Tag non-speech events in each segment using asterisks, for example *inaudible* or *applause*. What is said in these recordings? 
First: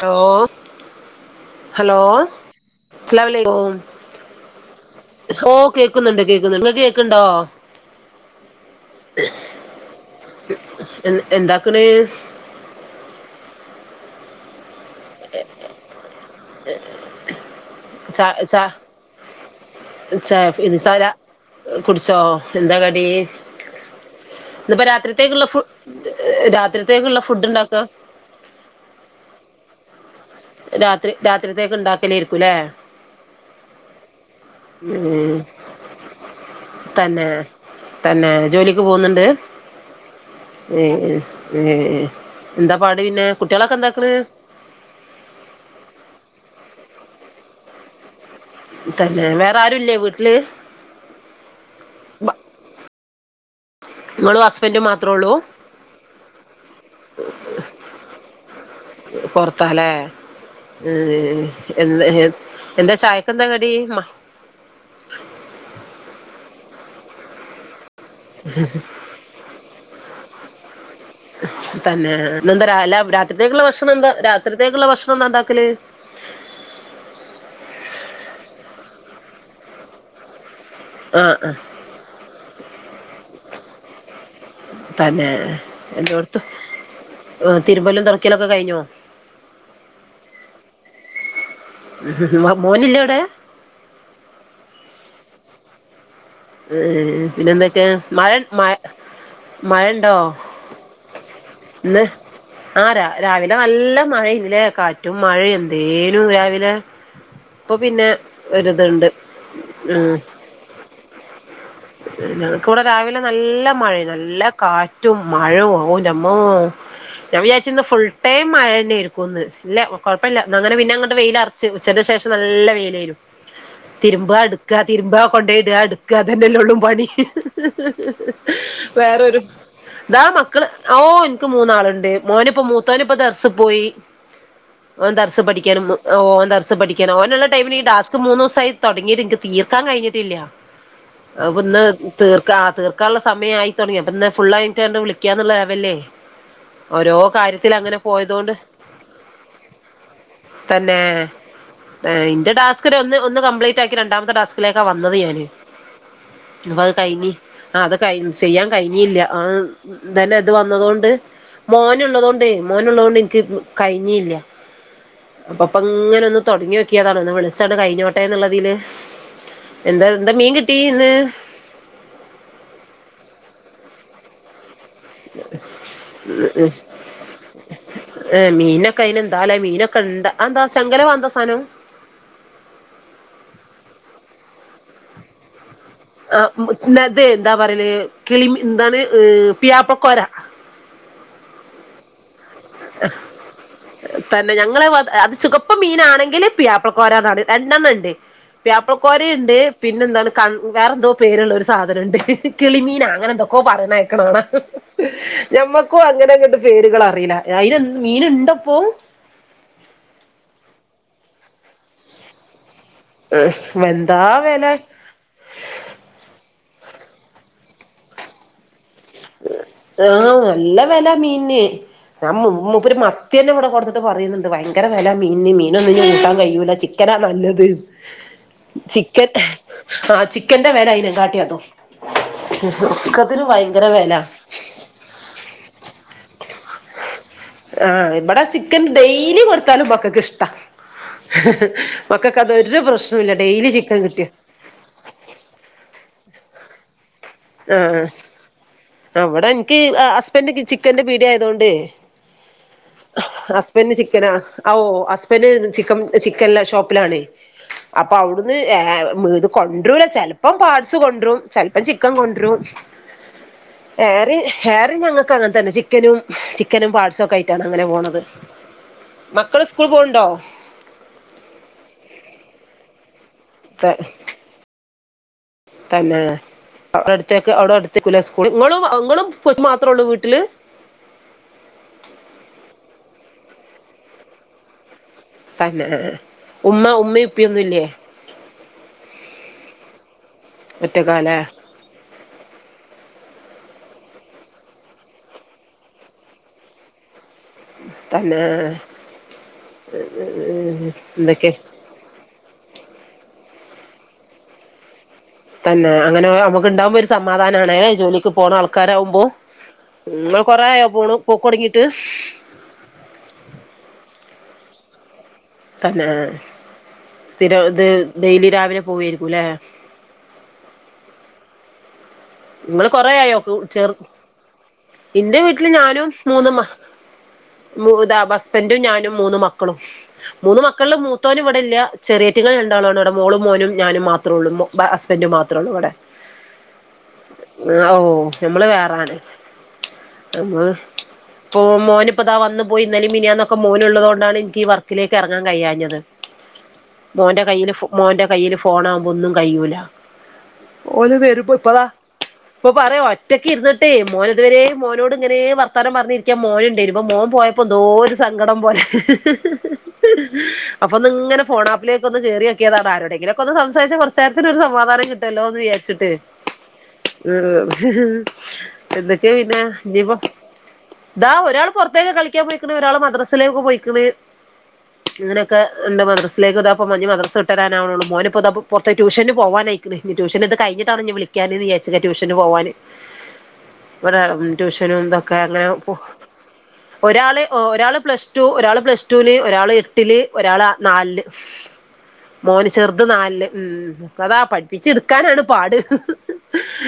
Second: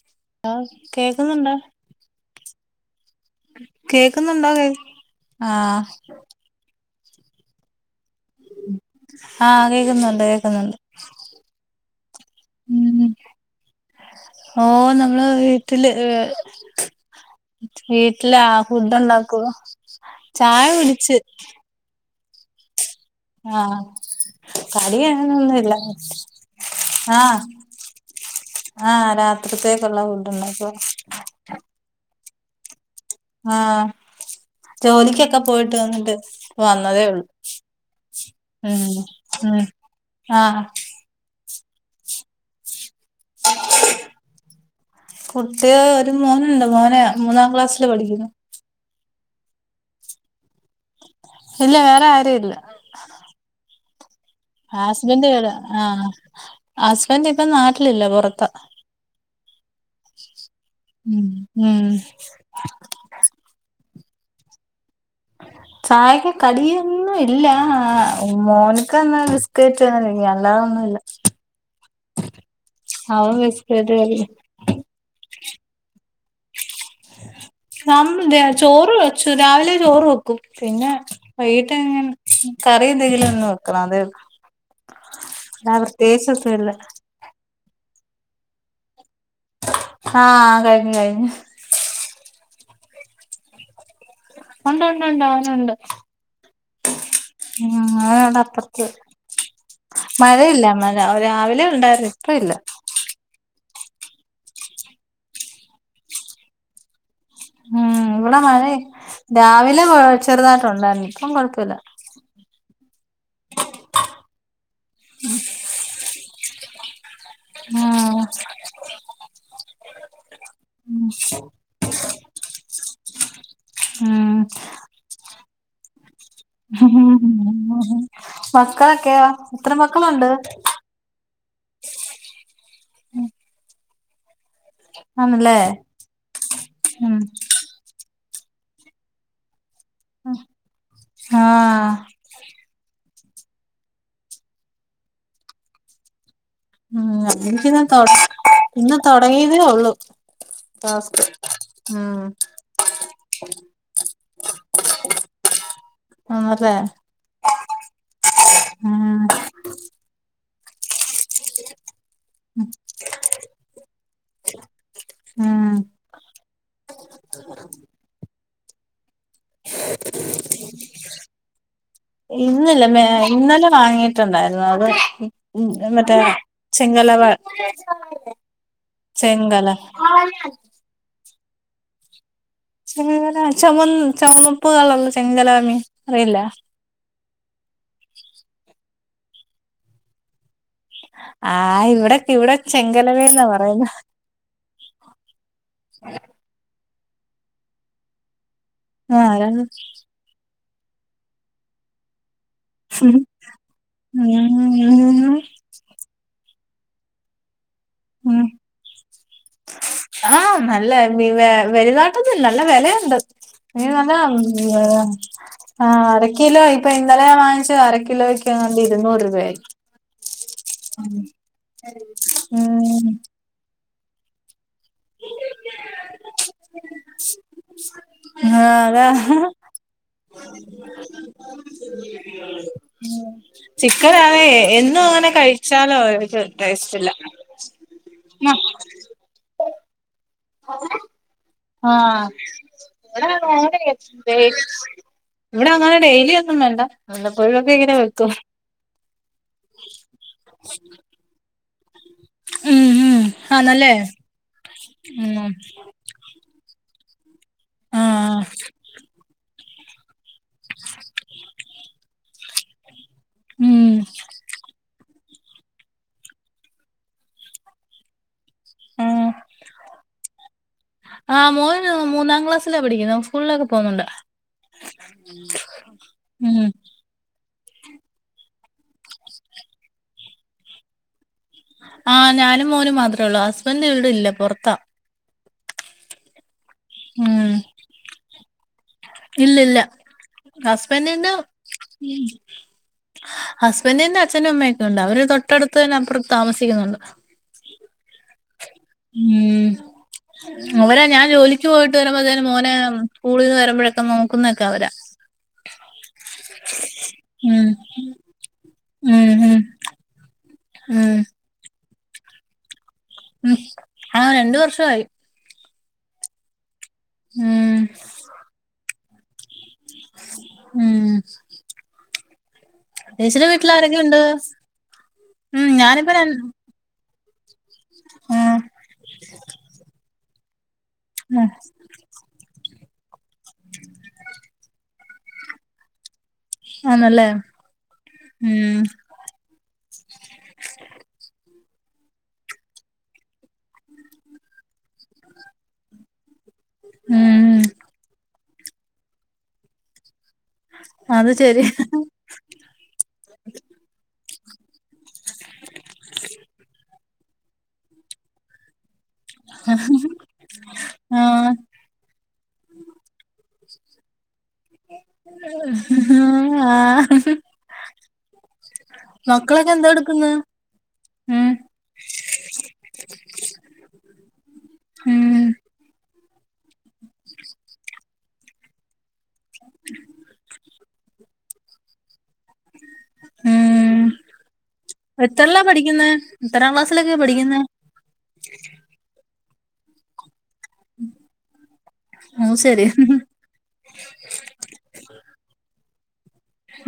Hello ആഹ് കേക്കുന്നുണ്ടോ hello സ്ലാലമലയ്ക്കും കേക്കുന്നുണ്ടോ കേ ഓ ആഹ് കേക്കുന്നുണ്ട് കേക്കുന്നുണ്ട് ങ്ങക്ക് കേക്ണ്ടോ ആഹ് കേക്കുന്നുണ്ട് എ എന്താക്ക്ണ് മ് ഓ നമ്മള് വീട്ടില് ച വീട്ട്ലാ ച അ'ഫുഡുണ്ടാകു ച ഇനി *unintelligible* കുടിച്ചോ എന്താ കടി ആഹ് ത്പ്പോ കടി രാത്രിത്തേക്കുള്ള ഫു അങ്ങനൊന്നുല്ല രാത്രിത്തേക്കുള്ള ഫുഡ്ണ്ടാക്ക ആ രാത്രിത്തേക്ള്ളാവു രാത്രി രാത്രിത്തേക്ക് ഉണ്ടാക്കലേരിക്കുംല്ലേ ആ ഉം ജോലിക്കൊക്കെ പോയിട്ട് വന്നിട്ട് വന്നതേള്ളു തന്നെ തന്നെ ജോലിക്ക് പോന്നുണ്ട് ആഹ് ഏ ഏ എന്ത പാട് പിന്നെ കുട്ട്യേളൊക്കെന്താക്ണ് കുട്ടി ഒരു മോനുണ്ട് മോന മൂന്നാം ക്ലാസ്സില് പഠിക്കുന്നു തന്നെ വേറാരുല്ലേ വീട്ട്ല് ഇല്ല വേറാരുല്ല നിങ്ങളും ഹസ് ഹസ്ബൻഡവടെ ആ ഹസ്ബന്റ്പ്പൊ നാട്ടിലില്ല പുറത്ത പൊറത്തല്ലേ എ ഉം ഉം എന്ന എന്ത ചായ *unintelligible* എന്താ കറി ചായക്ക് കടിയൊന്നും ഇല്ലാ മോൻക്കന്ന് കേയറ്റന്നില്ല അല്ലാതൊന്നുല്ല തന്നെ ന്നന്താ രാവ്‌ല അവൻ രാത്രിത്തേക്കുള്ള ബിസ്കറ്റ് ഭക്ഷണന്താ കഴിക്കും രാത്രിത്തേക്ക്ള്ള ഭക്ഷണന്താ ണ്ടാക്കല് *unintelligible* ചോറ് വെച്ചു രാവിലെ ചോറ് വെ ക്കും പിന്നെ ആഹ് ആഹ് വൈട്ടങ്ങെ കറി എന്തെങ്കിലും ഒന്ന് വെക്കണം അതേ തന്നെ അല്ലാതെ എല്ലോട്ത്ത് പ്രത്യേകിച്ചൊന്നുല്ല തിരുമ്പല്ലും തൊടക്കലൊക്കെ കഴിഞ്ഞോ ആഹ് കഴിഞ്ഞ് കഴിഞ്ഞ് മോനില്ല വിടെ ഉണ്ട് ഉണ്ട് ഉണ്ട് അവനുണ്ട് ഏഹ് ഉം പിന്നെന്താക്കെ മഴ അവനവിടെ മഴ അപ്പറത്ത് മഴണ്ടോ മഴയില്ല മഴ രാവിലെ ഇന്ന് ഉണ്ടായിരുന്നു ഇപ്പ ഇല്ല ആഹ് രാവിലെ നല്ല മഴ ലേ കാറ്റും മഴ എന്തേനും രാവിലെ ഇപ്പൊ ഉമ് പിന്നെ ഇവിടെ മഴ ഒരിതുണ്ട് രാവിലെ ഉം ചെറുതായിട്ട് ഉണ്ടായിരുന്നു ഇപ്പം കുഴപ്പല്ല ഞങ്ങക്കിവിടെ രാവിലെ നല്ല മഴയും നല്ല കാറ്റും മഴും ഔ ന്റെമ്മാ ഞാൻ വിചാരിച്ചിന്ന് ഫുൾ ടൈം മഴന്നെ ഏരിക്കുംന്ന് ല്ല കൊഴപ്പല്ല അങ്ങനെ പിന്നെ അങ്ങട്ട് വെയിലർന്ന് ഉച്ചന്റെ ശേഷം നല്ല വെയിലേനു തിരുമ്പ ഉം ഇട്ക്ക തിരുമ്പ കൊണ്ടോയിട ഇടക്കതന്നെ തല്ലേ ള്ളു പണി ഉം മക്കളൊക്കെയ വേറൊരു എത്ര താ മക്കളുണ്ട് മക്കൾ ഓഹ് എനിക്ക് മൂന്നാളുണ്ട് മോനിപ്പോ മൂത്തോനിപ്പോ ദർസ് പോയി ഓൻ ദർസിൽ ആണല്ലേ പഠിക്കാനം ഓൻ ദർസിൽ പഠിക്കണം ഉം ഓനെല്ലാം ടൈമില് ഈ ടാസ്ക് മൂന്നുസായി തൊടങ്ങീട്ട് ഇന്ക്ക് തീർക്കാൻ കഴിഞ്ഞിട്ടില്ല അത്പ്പൊ ഇന്ന് ആഹ് തീർക്കാ ആഹ് തീർക്കാനുള്ള സമയ ആയി തൊടങ്ങി അപ്പംന്നാ ഫുൾ ആയിട്ട് ആണ്ട് വിളിക്കന്ന്ള്ള ലെവല് ഉം എനിക്കിന്ന് പോയതോണ്ട് ഇന്ന് തൊടങ്ങിയതേ ഒള്ളു തന്നെ ഇന്റെ ടാസ്ക് ഒന്ന് ഒന്ന് കംപ്ലീറ്റ് ആക്കി രണ്ടാമത്തെ ടാസ്ക് ത്തിലേക്ക വന്നത് ഞാന് ആണല്ലേ അപ്പൊ അത് കഴിഞ്ഞ് ആഹ് അത് കഴി ചെയ്യാൻ ഉം കഴിഞ്ഞില്ല അഹ് തന്നെ ഇത് വന്നതൊണ്ട് മോനുള്ളത് കൊണ്ടേ മോനുള്ളത് കൊണ്ട് ഇന്ക്ക് കഴിഞ്ഞില്ല അപ്പ ഉം പ്പ ഇങ്ങനൊന്ന് തൊടങ്ങിയൊ ക്കിയതാണ് ഇന്ന് വിളിച്ചാണ്ട് കഴിഞ്ഞോട്ടേ ന്നുള്ളതിൽ എന്താ എന്താ മീൻ കിട്ടി ഇന്ന് ഇന്നില്ല ഇന്നലെ വാങ്ങിയിട്ടുണ്ടായിരുന്നു അത് ഉം ഉം ന്നട്ട് ചെങ്ലവ ഏഹ് മീനൊക്കെ അയിന് എന്താലെ മീനൊക്കെ ണ്ട അതെന്താ ചെങ്കലവ അതെന്താ സാധനം ചെങ്കലവാ ചുമന്ന ചുമപ്പ് കളറിലെ ചെങ്കലവ മീൻ അറിയില്ല ആഹ് നത് എന്താ പറയല് കിളിമീ എന്താണ് പുയ്യാപ്ലകോര ആഹ് ഇവിടെക്കെ ഇവിടെ ചെങ്കലവേന്നാ പറയുന്നെ ആഹ് തന്നെ ഞങ്ങള പാത് അത് ചുകപ്പ് മീനാണെങ്കില് പുയ്യാപ്ലക്കോരന്നാണ് രണ്ടെണ്ണം ഉണ്ട് ആ പുയ്യാപ്ലക്കോര ഇണ്ട് പിന്നെ എന്താണ് കൺ വേറെന്തോ പേരുള്ള ഒരു സാധനംണ്ട് കിളി മീനൊ അങ്ങനെന്തൊക്കൊ പറിണ കേക്കണ കാണാ അമ്മക്കും അങ്ങനെങ്ങട്ട് പേര്കളറീല അയിന് മീൻ ഇണ്ടപ്പോ ആഹ് നല്ല വി വെ വലുതായിട്ടൊന്നുല്ല നല്ല വെലയുണ്ട് എന്താ വില *unintelligible* ആഹ് അര കിലോ ഇപ്പൊ ഇന്നലെയാ വാങ്ങിച്ചത് അര കിലോ ക്യട്ഇരുന്നൊ ആഹ് നല്ല വെല മീനിന് ഞാൻ മു മൂപ്പര് മ ഉം കുട്ടി തന്നെ ഇവിടെ കൊടന്നിട്ട് പറയണ്ണ്ട് ഭയങ്കര വെലയ മീനിന് മീനൊന്നും ഇനി കൂട്ടാൻ കഴിയൂല ചിക്കനാ നല്ലത് ആ അതാ ചിക്കൻ ആഹ് ചിക്കന്റെ വെല അയിനെ കാട്ടിയ ട്ടൊ ഒക്കത്തിനും ഭയ ചിക്കൻ ആണേ എന്നും അങ്ങനെ കഴിച്ചാലോ ഒരു ടേസ്റ്റില്ല ആഹ് ഇബടെ ചിക്കൻ ഡെയ്‌ലി കൊടുത്താലും മക്കൾക്കിഷ്ടാ ആഹ് മക്കക്ക് അതൊരു ഇവിടെ പ്രശ്നുമല്ല ഡെയിലി ചിക്കൻ കിട്ടിയ അങ്ങനെ ഇവിടെ അങ്ങനെ ഡെയിലി ഒന്നും വേണ്ട വല്ലപ്പോഴൊക്കെ ഇങ്ങനെ വെക്കും ഇവിടെ ഇനക്ക് ആഹ് ഹസ്ബൻഡ് ചിക്കന്റെ പീടിയ ആയതോണ്ട് ഉം ഉം ആന്നല്ലേ ഹസ്ബൻഡ് ചിക്കന ആഹ് ഓ ഉം ഹസ്ബൻഡ് ചിക്കൻ ചിക്കൻള്ള ഷോപ്പിലാണ് അപ്പൊ ആഹ് അവിടുന്ന്ഏയ ഇത് കൊണ്ട്രൂല ചെല ഇപ്പം പാട്സ് കൊണ്ടുരും ചെലപ്പം ചിക്കൻ കൊണ്ടുരും ഉം ഏറി ഏറിം ഞങ്ങക്ക് ഇപ്പം അങ്ങനെ തന്നെ ചിക്കനും ചിക്കനും പാട്സും ഒക്കെ ആയിട്ടാണ് അങ്ങനെ പോണത് ആഹ് മക്കള് സ്കൂൾ പോണ്ടോ ആഹ് മോന് മൂന്നാം ക്ലാസ്സില പഠിക്കുന്നെ സ്കൂളിലൊക്കെ ത പോണ്ണ്ട് തന്നെ ഉം അടുത്തേക്കാ അവിടെ അടുത്തെകുലെ സ്കൂള് ഇങ്ങളും ഇങ്ങളും കുട്ടിയും മാത്രേ ഉള്ളൂ വീട്ടില്. ആഹ് ഞാനും മോനും മാത്രേ ഒള്ളൂ ഹസ്ബൻഡ് ഇവിടില്ല പൊറത്താ തന്നെ ഉമ്മ ഉമ്മ ഉപ്പിയൊന്നുംല്ലേ ഇല്ല ഇല്ല ഹസ്ബൻഡിന് ഒറ്റക്കാലേ ഹസ്ബന്റിന്റെ അച്ഛനും അമ്മയൊക്കെ ഉണ്ട് അവര് തൊട്ടടുത്ത് തന്നെ അപ്പുറത്ത് താമസിക്കുന്നുണ്ട് തന്നെ ഉം ഉം അവരാ ഞാൻ എന്തൊക്കെ ജോലിക്കു പോയി സ്കൂളു വിട്ട് വരുമ്പോഴത്തെന് മോനെ സ്കൂളിൽന്ന് വരുമ്പോഴൊക്കെ നോക്കുന്നൊക്കെ അവരാ തന്നെ അങ്ങനെ അമുക്ക് ഇണ്ടാകുമ്പോ ഒരു ഉം സമാധാനാണ് ജോലിക്ക് പോണ ഉം ആൾക്കാരാവുമ്പോ ഉം ഉമ് നിങ്ങൾ കൊറേ ആയോ പ്പൊ ഓള് ഉം പോക്കൊടങ്ങീട്ട് ഉമ് ആഹ് രണ്ട് വർഷായി തന്നെ സ്ഥിരം ഉം ഇത് ഡെയിലി രാവിലെ പോവായിരിക്കും ല്ലേ ഉമ് ഇങ്ങള് കൊറേ ആയോ ചേച്ചിടെ ചേർ വീട്ടിലാരൊക്കെയുണ്ട് ഉമ് ഞാനിപ്പൊ ര മു താ ആഹ് ഹസ്ബന്റും ഞാനും മൂന്ന് മക്കളും മൂന്ന് മക്കളില് മൂത്തോന് ആഹ് ഇവിടെല്ല ചെറിയേറ്റങ്ങൾ രണ്ടാളാണ് അവിടെ മോളും മോനും ഞാനും മാത്രൊള്ളൂ ബ ഹസ്ബന്റും മാത്രേള്ളൂ ഇവടെ ആന്നല്ലേ ആഹ് ഔ ഞമ്മള് ഉം വേറാണ് നമ്മള് ഓഹ് മോന്പ്പതാ വന്ന് പോയി ഇന്നലും മിനിയാന്നൊക്കെ മോന്ള്ളത് കൊണ്ടാണ് ഇൻക്ക് ഈ വർക്കിലേക്ക് എറങ്ങാൻ കഴിയാഞ്ഞത് മോന്റെ ഉം കയ്യില് മോന്റെ കയ്യില് ഫോണാകുമ്പോ ഒന്നും കയ്യൂല ഓല് അത് വരുമ്പൊ ശരി പ്പ താ ഇപ്പൊ പറ ഒറ്റക്കിര്ന്നിട്ടേ മോന് ഇതുവരേ മോനോട് ഇങ്ങനെ വർത്താനം പറഞ്ഞിരിക്കാൻ മോന്ണ്ടായിന് ഇപ്പൊ മോൻ പോയ ഇപ്പെന്തോ ഒരു സങ്കടം പോലെ അപ്പൊന്ന് ഇങ്ങനെ ആഹ് ഫോണാപ്പല് അപ്പൊന്ന് കേറിയോക്കിയതാണ് ആരോടെങ്കിലൊക്കെന്ന് സംസാരിച്ച കൊറച്ചേരത്തിനൊരു ഒരു സമാധാനം കിട്ടോല്ലോന്ന് വിചാരിച്ചിട്ട് ആഹ് ഉമ് എന്തൊക്കെ പിന്നെ മക്കളൊക്കെ എന്തോ ഇഞ്ഞിപ്പൊ എടുക്കുന്ന് ഇതാ ഉം ഒരാൾ പുറത്തേക്ക് കളിക്കാൻ പോയിക്ക്ണ് ഒരാള് മദ്രസിലേക്ക് പോയിക്ക്ണ് ഉമ് എന്താ മദ്രസിലേക്കിതാപ്പം ഞ്ഞി മദ്രസ് വിട്ട് വരാനാവുണൊള്ളൂ മോന്പ്പോ ഇത പൊറത്ത് ട്യൂഷന് പോവാനായിക്ക്ണ്. ഇഞ്ഞി ട്യൂഷന് ഇത് കയിഞ്ഞിട്ടാണ് ഇഞ്ഞി വിളിക്കാന്ന്ന് വിയാരിച്ചതാ ട്യഷന് പോവാന് ഉം ഇവടെ ഒരാള് ഉമ് ട്യൂഷനും ഇതൊക്കെ എത്രല്ലാ അങ്ങനെ പോ പഠിക്കുന്നെ എത്രാം ക്ലാസ്സിലൊക്കെയാ ഒരാള് പഠിക്കുന്നെ ഒരാള് പ്ലസ് ടു ഒരാള് പ്ലസ് ടുല് ഒരാള് എട്ടില് ഒരാള് നാൽല് അത് മോന് ശരി ചെറുത് നാൽല് ഉമ് അതാ പഠിപ്പിച്ചെടുക്കാനാണ് പാട്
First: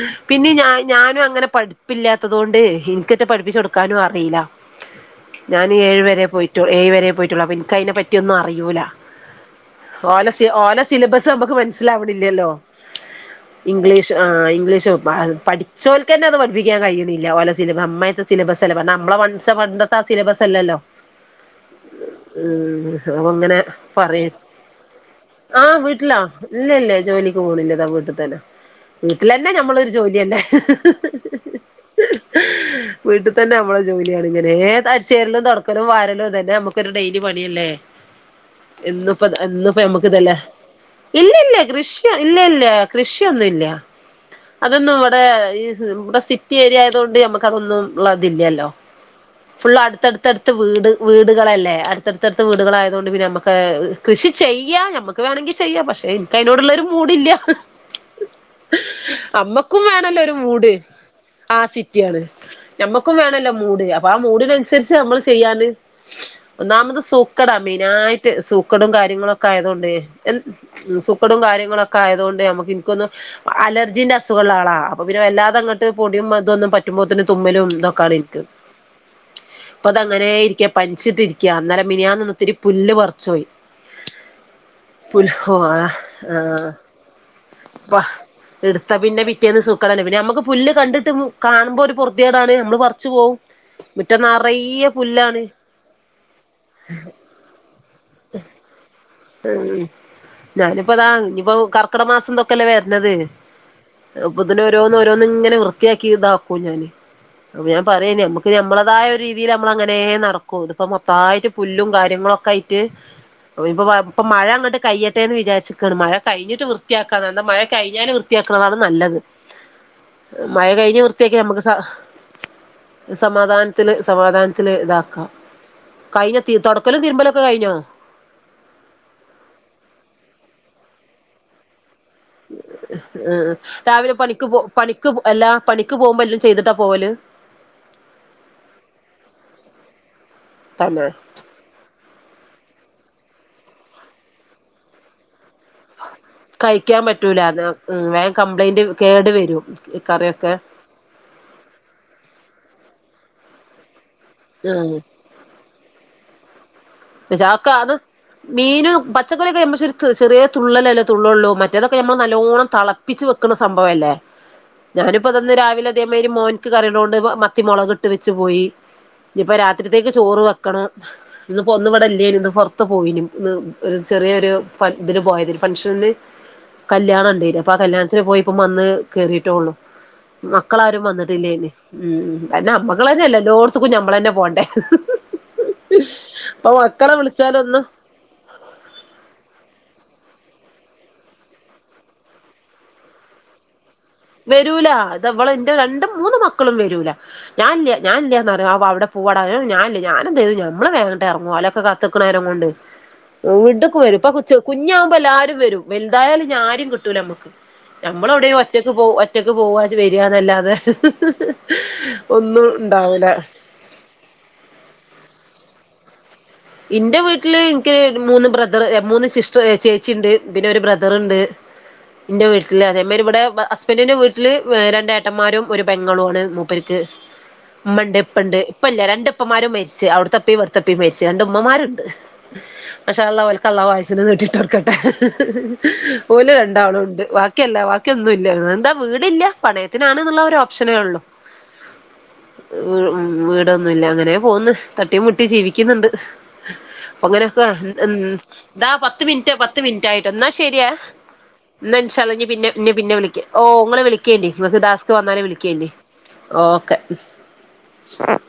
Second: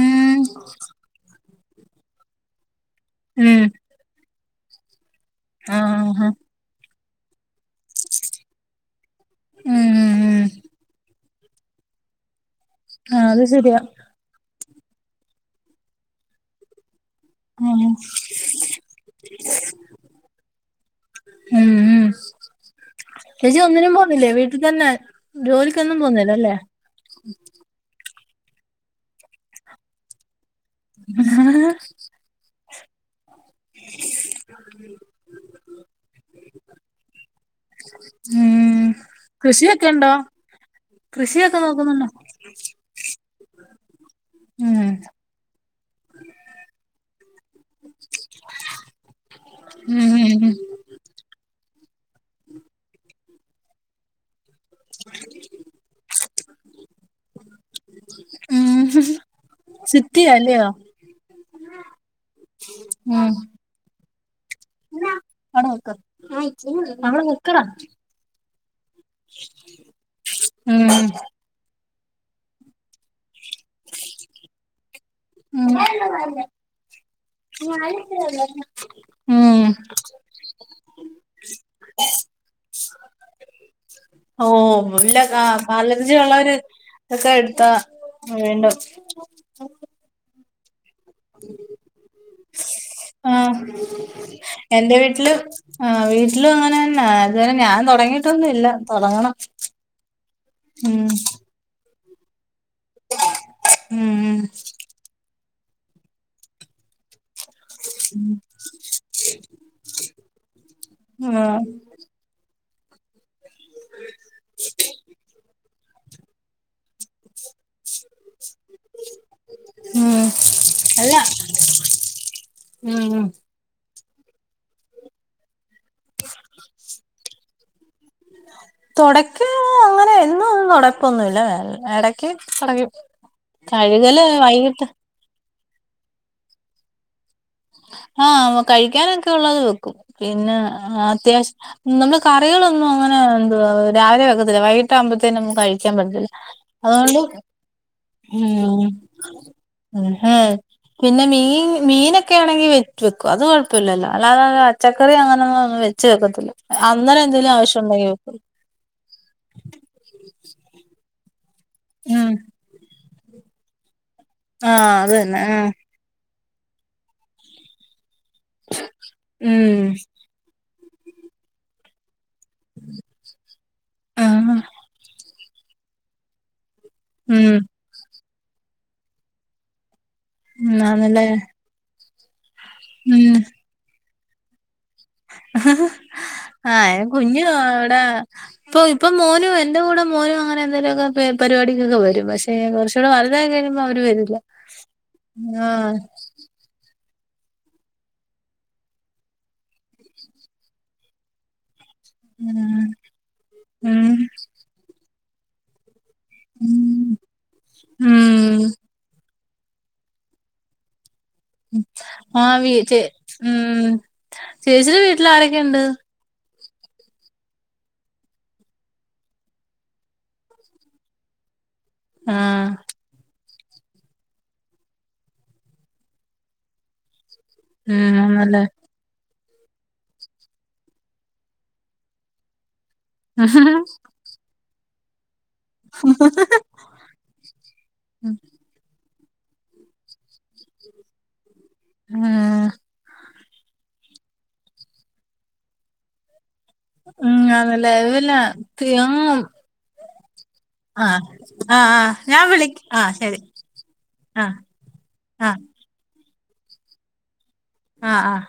ഉം പിന്നെ ഞാ ഞാനും അങ്ങനെ പഠി ഠിപ്പില്ലാത്ത തോണ്ട് ഇനിക്കേറ്റ് പഠിപ്പിച്ചു ഉം കൊടുക്കാനും അറീല. ഞാൻ ഏഴു വരെ ആഹ് പോയി റ്റു ഏയ് വരെ പോയിട്ടുള്ളൂ അപ്പൊ ഇൻക്കതിനെ പറ്റി ഒന്നും അറിയൂല ഓലെ ഉം ഓലെ സിലബസ് സ് ഇത് നമ്മക്ക് മനസ്സിലാവ്ണില്ല ല്ലോ ആഹ് അത് ശരിയ ആഹ് ഇംഗ്ലീഷോ ഭയ പഠിച്ചോൽക്കന്നെ അത് ക്കാൻ കഴിയണില്ല ഓല സില പഠിപ്പിക്കാൻ കയിയുന്നില്ല ഓലെ ഉം സിലബസ് അമ്മായിര്ത്തെ സിലബസല്ലേ. പണ്ട് അമ്മള് *unintelligible* പണ്ടത്തെ ആ സിലബസല്ലല്ലോ ഉമ് ഉമ് ഉമ് അപ്പങ്ങനെ പറയും വീട്ടിൽ തന്നെ ആഹ് ജോലിക്കൊന്നും വീട്ടിലാ പോന്നില്ലല്ലേ ഇല്ലല്ല ജോലി പോണില്ല താ വീട്ട് തന്നെ വീട്ടിലന്നെ ഞമ്മളൊരു ജോലിയല്ലേ *inaudible* വീട്ട്ത്തന്നെ അമ്മളെ ജോലിയാണ് ഇങ്ങനേ അരിച്ചേരലും തൊടക്കലും വാരലും ഇതന്നെ അമക്ക് ഇതൊരു ഡൈലി പണിയല്ലേ ഉം എന്നുപ്പൊത് എന്നുപ്പൊ കൃഷിയൊക്കെ യമ്മക്ക് ഉണ്ടോ ഇതല്ലെ ഇല്ല ഇല്ല കൃഷിയൊക്കെ നോക്കുന്നുണ്ടോ കൃഷി ഇല്ല ഇല്ല കൃഷിയൊന്നുല്ല ഉം അതൊന്നും ഇവടെ ഈ ഇവിടെ സിറ്റി ഏരിയയായതോണ്ട് യമ്മക്ക് അതൊന്നും ഉള്ള ഇതില്ലല്ലോ ഫുൾ ഉം ഉം അടുത്തടുത്തടുത്ത് വീട് വീട്കളല്ലേ അടുത്തടുത്തടുത്ത് വീട്കളായതുകൊണ്ട് പിന്നെ യമ്മക്ക് കൃഷി ചെയ്യാം ഞമ്മക്ക് വേണെങ്കി ചെയ്യാം പക്ഷേ ഇൻകയ്നോടുള്ളൊരു മൂഡില്ല *inaudible* അമ്മക്കും വേണല്ലോ സിറ്റിയാ ഒരു അല്ലയോ മൂഡ് ആഹ് സിറ്റിയാണ് ഞമ്മക്കും ഉം വേണല്ലോ മൂഡ് അപ്പൊ ആ മൂഡിനനുസരിച്ച് നമ്മൾ ചെയ്യാന് അവിടെ വെക്ക് ഒന്നാമത് അവിടെ സൂക്കെടാ വെക്കടാ മൈനായിട്ട് റ്റ് സൂക്കെടും കാര്യങ്ങളൊക്കെ ആയതോണ്ട് എന്ത് ഉം സുക്കടും കാര്യങ്ങളൊ ഒക്കെ ആയതോണ്ട് ഞമ്മക്ക് ഇൻക്കൊന്നും അലർജിന്റെ അസുഖള്ള ആളാ അപ്പൊ പിന്നെ വല്ലാതങ്ങട്ട് പൊടിയും മതൊന്നും പറ്റുമ്പോത്തിന് തുമ്മലും ഇതൊക്കാണെൻക്ക് ഉം ഉം ഇപ്പൊ അത അങ്ങനെ ഇരിക്ക പനിച്ചിട്ടിരിക്ക അന്നേരം മിനിയാൻ നിന്നത്തിരി പുല്ല് പറച്ചുപോയി ഓ ഇല്ല ആഹ് പാലർചി ഉള്ളര് ആഹ് ഇതൊക്കെ എടുത്താ പ്പ വീണ്ടും എടുത്ത പിന്നെ പിറ്റേന്ന് സൂക്ക പിന്നെ നമുക്ക് പുല്ല് കണ്ടി കാണുമ്പോ ഒരു പറതിേടാണ് നമ്മള് പറച്ചു പോകവും ആഹ് മുറ്റം നിറയെ എന്റെ വീട്ടില് പുല്ലാണ് ആഹ് വീട്ടിലും അങ്ങനെ തന്നെ അതുവ ഞാൻ തുടങ്ങിട്ടൊന്നും ഇല്ല തുടങ്ങണം ഉം ഉം ഞാനിപ്പോതാ ഇപ്പൊ കർക്കിട മാസംന്തൊക്കെല്ല വേ ത് ഉം ഇപ്പതിന്നെ ഓരോന്ന് ഓരോന്ന് ഇങ്ങനെ വൃത്തിയാക്കി ഇതാക്കൂ ഞാന് അപ്പൊ ഞാൻ പറയേ നമമ്മക്ക് നമ്മളതായ ഒരു രീതിയിൽ നമ്മള അങ്ങനെ നടക്കും ഇതിപ്പോ മൊത്തമായിട്ട് ആഹ് പുല്ലും കാര്യങ്ങളൊക്കെ ആയിട്ട് പ്പൊ ഇപ്പ മഴ അങ്ങോട്ട് കയ്യട്ടെ എന്ന് വിചാരിക്കയാണ് മഴ കഴിഞ്ഞിട്ട് വൃത്തിയാക്ക എന്ത മഴ കഴിഞ്ഞാല് വൃത്തിയാക്കുന്നതാണ് നല്ലത് ഉം മഴ കഴിഞ്ഞ് അല്ല വൃത്തിയാക്ക്യ നമുക്ക് സ ഉം സമാധാനം ത്തി സമാധാനത്തില് ഇതാക്കാം കഴിഞ്ഞ തുടക്കലും തിരുമ്പലൊക്കെ കഴിഞ്ഞോ തുടക്ക അങ്ങനെ എന്നും ഒന്നും തുടപ്പൊന്നല്ലട തുടങ്ങി കഴുകല് വൈകിട്ട് അല്ലാ പണിക്ക് പോകുമ്പോ എല്ലാം ചെയ്തിട്ടാ പോവല് ആഹ് കഴിക്കാനൊക്കെ ഉള്ളത് വെക്കും പിന്നെ തന്നെ അത്യാവശ്യം നമ്മള് കറികളൊന്നും അങ്ങനെ എന്ത രാവിലെ വെക്കത്തില്ല വൈകീട്ട് ആകുമ്പഴത്തേും നമു കഴിക്കും കഴിക്കാൻ പറ്റൂല അത് വേഗ കംപ്ലൈന്റ് ഉം കേടു വരും ഉം കറിയൊക്കെ പിന്നെ മീൻ മീനൊക്കെ ആണെങ്കിൽ വെറ്റ് വെക്കും അത് കൊഴ പല്ലല്ലോ അല്ലാതെ ആഹ് പച്ചക്കറി അങ്ങനൊന്നുംന്നും വച്ച് വെക്കത്തില്ല അന്നേരം എന്തെങ്കിലും ആവശ്യംണ്ടെങ്കിൽ വെക്കും മീൻ പച്ചക്കറിയൊക്കെ ന പക്ഷെ ഒരു ചെറിയ തുള്ളല്ലോ തുള്ളൊള്ളൂ മറ്റേതൊക്കെ നമ്മൾ ഉം നല്ലോണം തളപ്പ് പ്പിച്ചച്ച് വെക്കുന്ന സംഭവം അല്ലേ ആഹ് അത് ഞാനിപ്പ തന്നെ തന്ന് ആഹ് രാവിലെ തേ ഒരു മോൻക്ക് കറികളോണ്ട് മത്തി മുളക് ഇട്ട് വെച്ച് പോയി ഇനിയിപ്പോ ഉം രാത്രിത്തേക്ക് ചോറ് വെ ഇന്ന് പൊന്ന ഇവിടെ ഇല്ലേ ഇന്ന് പുറത്ത് പോയിനും ഇന്ന് ഒരു ചെറിയൊരു ആഹ് ഇതിന് പോയതി ഫംഗഷന്ന് കല്യാണം ഉം ഉണ്ടല്ല അപ്പൊ ആ കല്യാണത്തിന് പോയി ഇപ്പ വന്ന് കേറിയിട്ടേള്ളു ഉം മക്കളാരും ആന്നല്ലേ വന്നിട്ടില്ലേന് ഉ കന്നെ അമ്മക്കൾ തന്നെയ അല്ല ഉം എല്ലോടത്തു കുഞ്ഞ നമ്മള തന്നെ പോകണ്ടേ ആഹ് കുഞ്ഞു വിളിച്ചാലൊന്നും എവിട ഇപ്പൊ ഇപ്പൊ മോനു എന്റെ കൂടെ മോനും അങ്ങനെ എന്തെങ്കലുമൊക്കെ പരിപാടിക്കൊക്കെ വരും പക്ഷെ കുറച്ചൂടെ വലുതാ കഴിഞ അവർ വരും വരൂല അത് അവള് ൻ്റെ രണ്ട് മൂന്ന് മക്കളും വരൂല ഞാനല്ല ഞാനല്ല അപ്പ അവിടെ പൂവാട ഞാനല്ല ഞാന എന്ത ചെയ്തു നമ്മള് വങ്ങട്ട ഇറങ്ങും അലൊക്കെ ക്കരം ഉം കൊണ്ട്വിടുക്കും വരും ഇപ്പ കുഞ്ഞാവുമ്പോ എല്ല ആരും വരും എന്തായാലും ഞ ആരും കിട്ടൂല ഉം ഞമ്മക്ക് നമ്മുക്ക് നമ്മളെവിടെയും ഉം ഒറ്റ ഒറ്റക്ക് പോവാ വരിന്നല്ലാതെ ആഹ് ചേ ഉം ചേച്ചിടെ വീട്ടിൽ ആരൊക്കെയുണ്ട് ഇന്റെ വീട്ടില് എനിക്ക് മൂന്ന് ബ്രദർ മൂന്ന് സിസ്റ്റർ ചേച്ചിണ്ട് പിന്നെ ഒരു ബ്രദറണ്ട് എന്റെ ആഹ് വീട്ടില് അതേമാേരി ഇവിടെ പിന്നെന്റെ വീട്ടില് രണ്ടേട്ടന്മാരും ഒരു പെങ്ങളളു ആണ് മൂപ്പർക്ക് ഉം മ്മണ്ട് ഇപ്പണ്ട് ആന്നല്ലേ പ്പ ഇല്ല രണ്ടപ്പമാരും മരിച്ചു അവിടുത്തപ്പയും ഇവിടുത്തപ്പിയും മരിച്ചു രണ്ട് ഉമ്മമാരുണ്ട് മാഷാ അല്ലാ ഓലക്ക് അല്ലാഹ് ആയുസ്സിനെ നീട്ടിട്ടോട്കട്ടെ പോലെ രണ്ടാള ഉണ്ട് ബാക്കി ല്ലാ ബാക്കിയ ഉം ഒന്നുല്ല എന്താ വീടില്ല പണയത്തിനാണ്ന്നുള്ള ഒരു ഓപ്ഷനേ ഉള്ളു ഉം വീടൊന്നുംല്ല അങ്ങനെ പോന്ന് തട്ടി മുട്ടി ജീവിക്ക കിക്കുന്നുണ്ട് ഉം അങ്ങനെയൊക്കെ ആന്നല്ലേ ഉം ഇല്ല ദ പത്ത് മിനിറ്റ് പത്ത് മിനിറ്റ് ആയിട്ട് ന്നാ ശരിയെ ആഹ് ആഹ് ന്നാ ആഹ് ഇന്ഷാ ഞാൻ അല്ലാഹ് വിളി ആഹ് പിന്നെ ശരി വിളിക്ക ഓഹ് ങ്ങള് വിളിക്കേണ്ടി ആഹ് നിങ്ങക്ക് ടാസ്ക് വന്നാലെ ആഹ് വിളിക്കേണ്ടി ഓക്കെ ആഹ് ആഹ്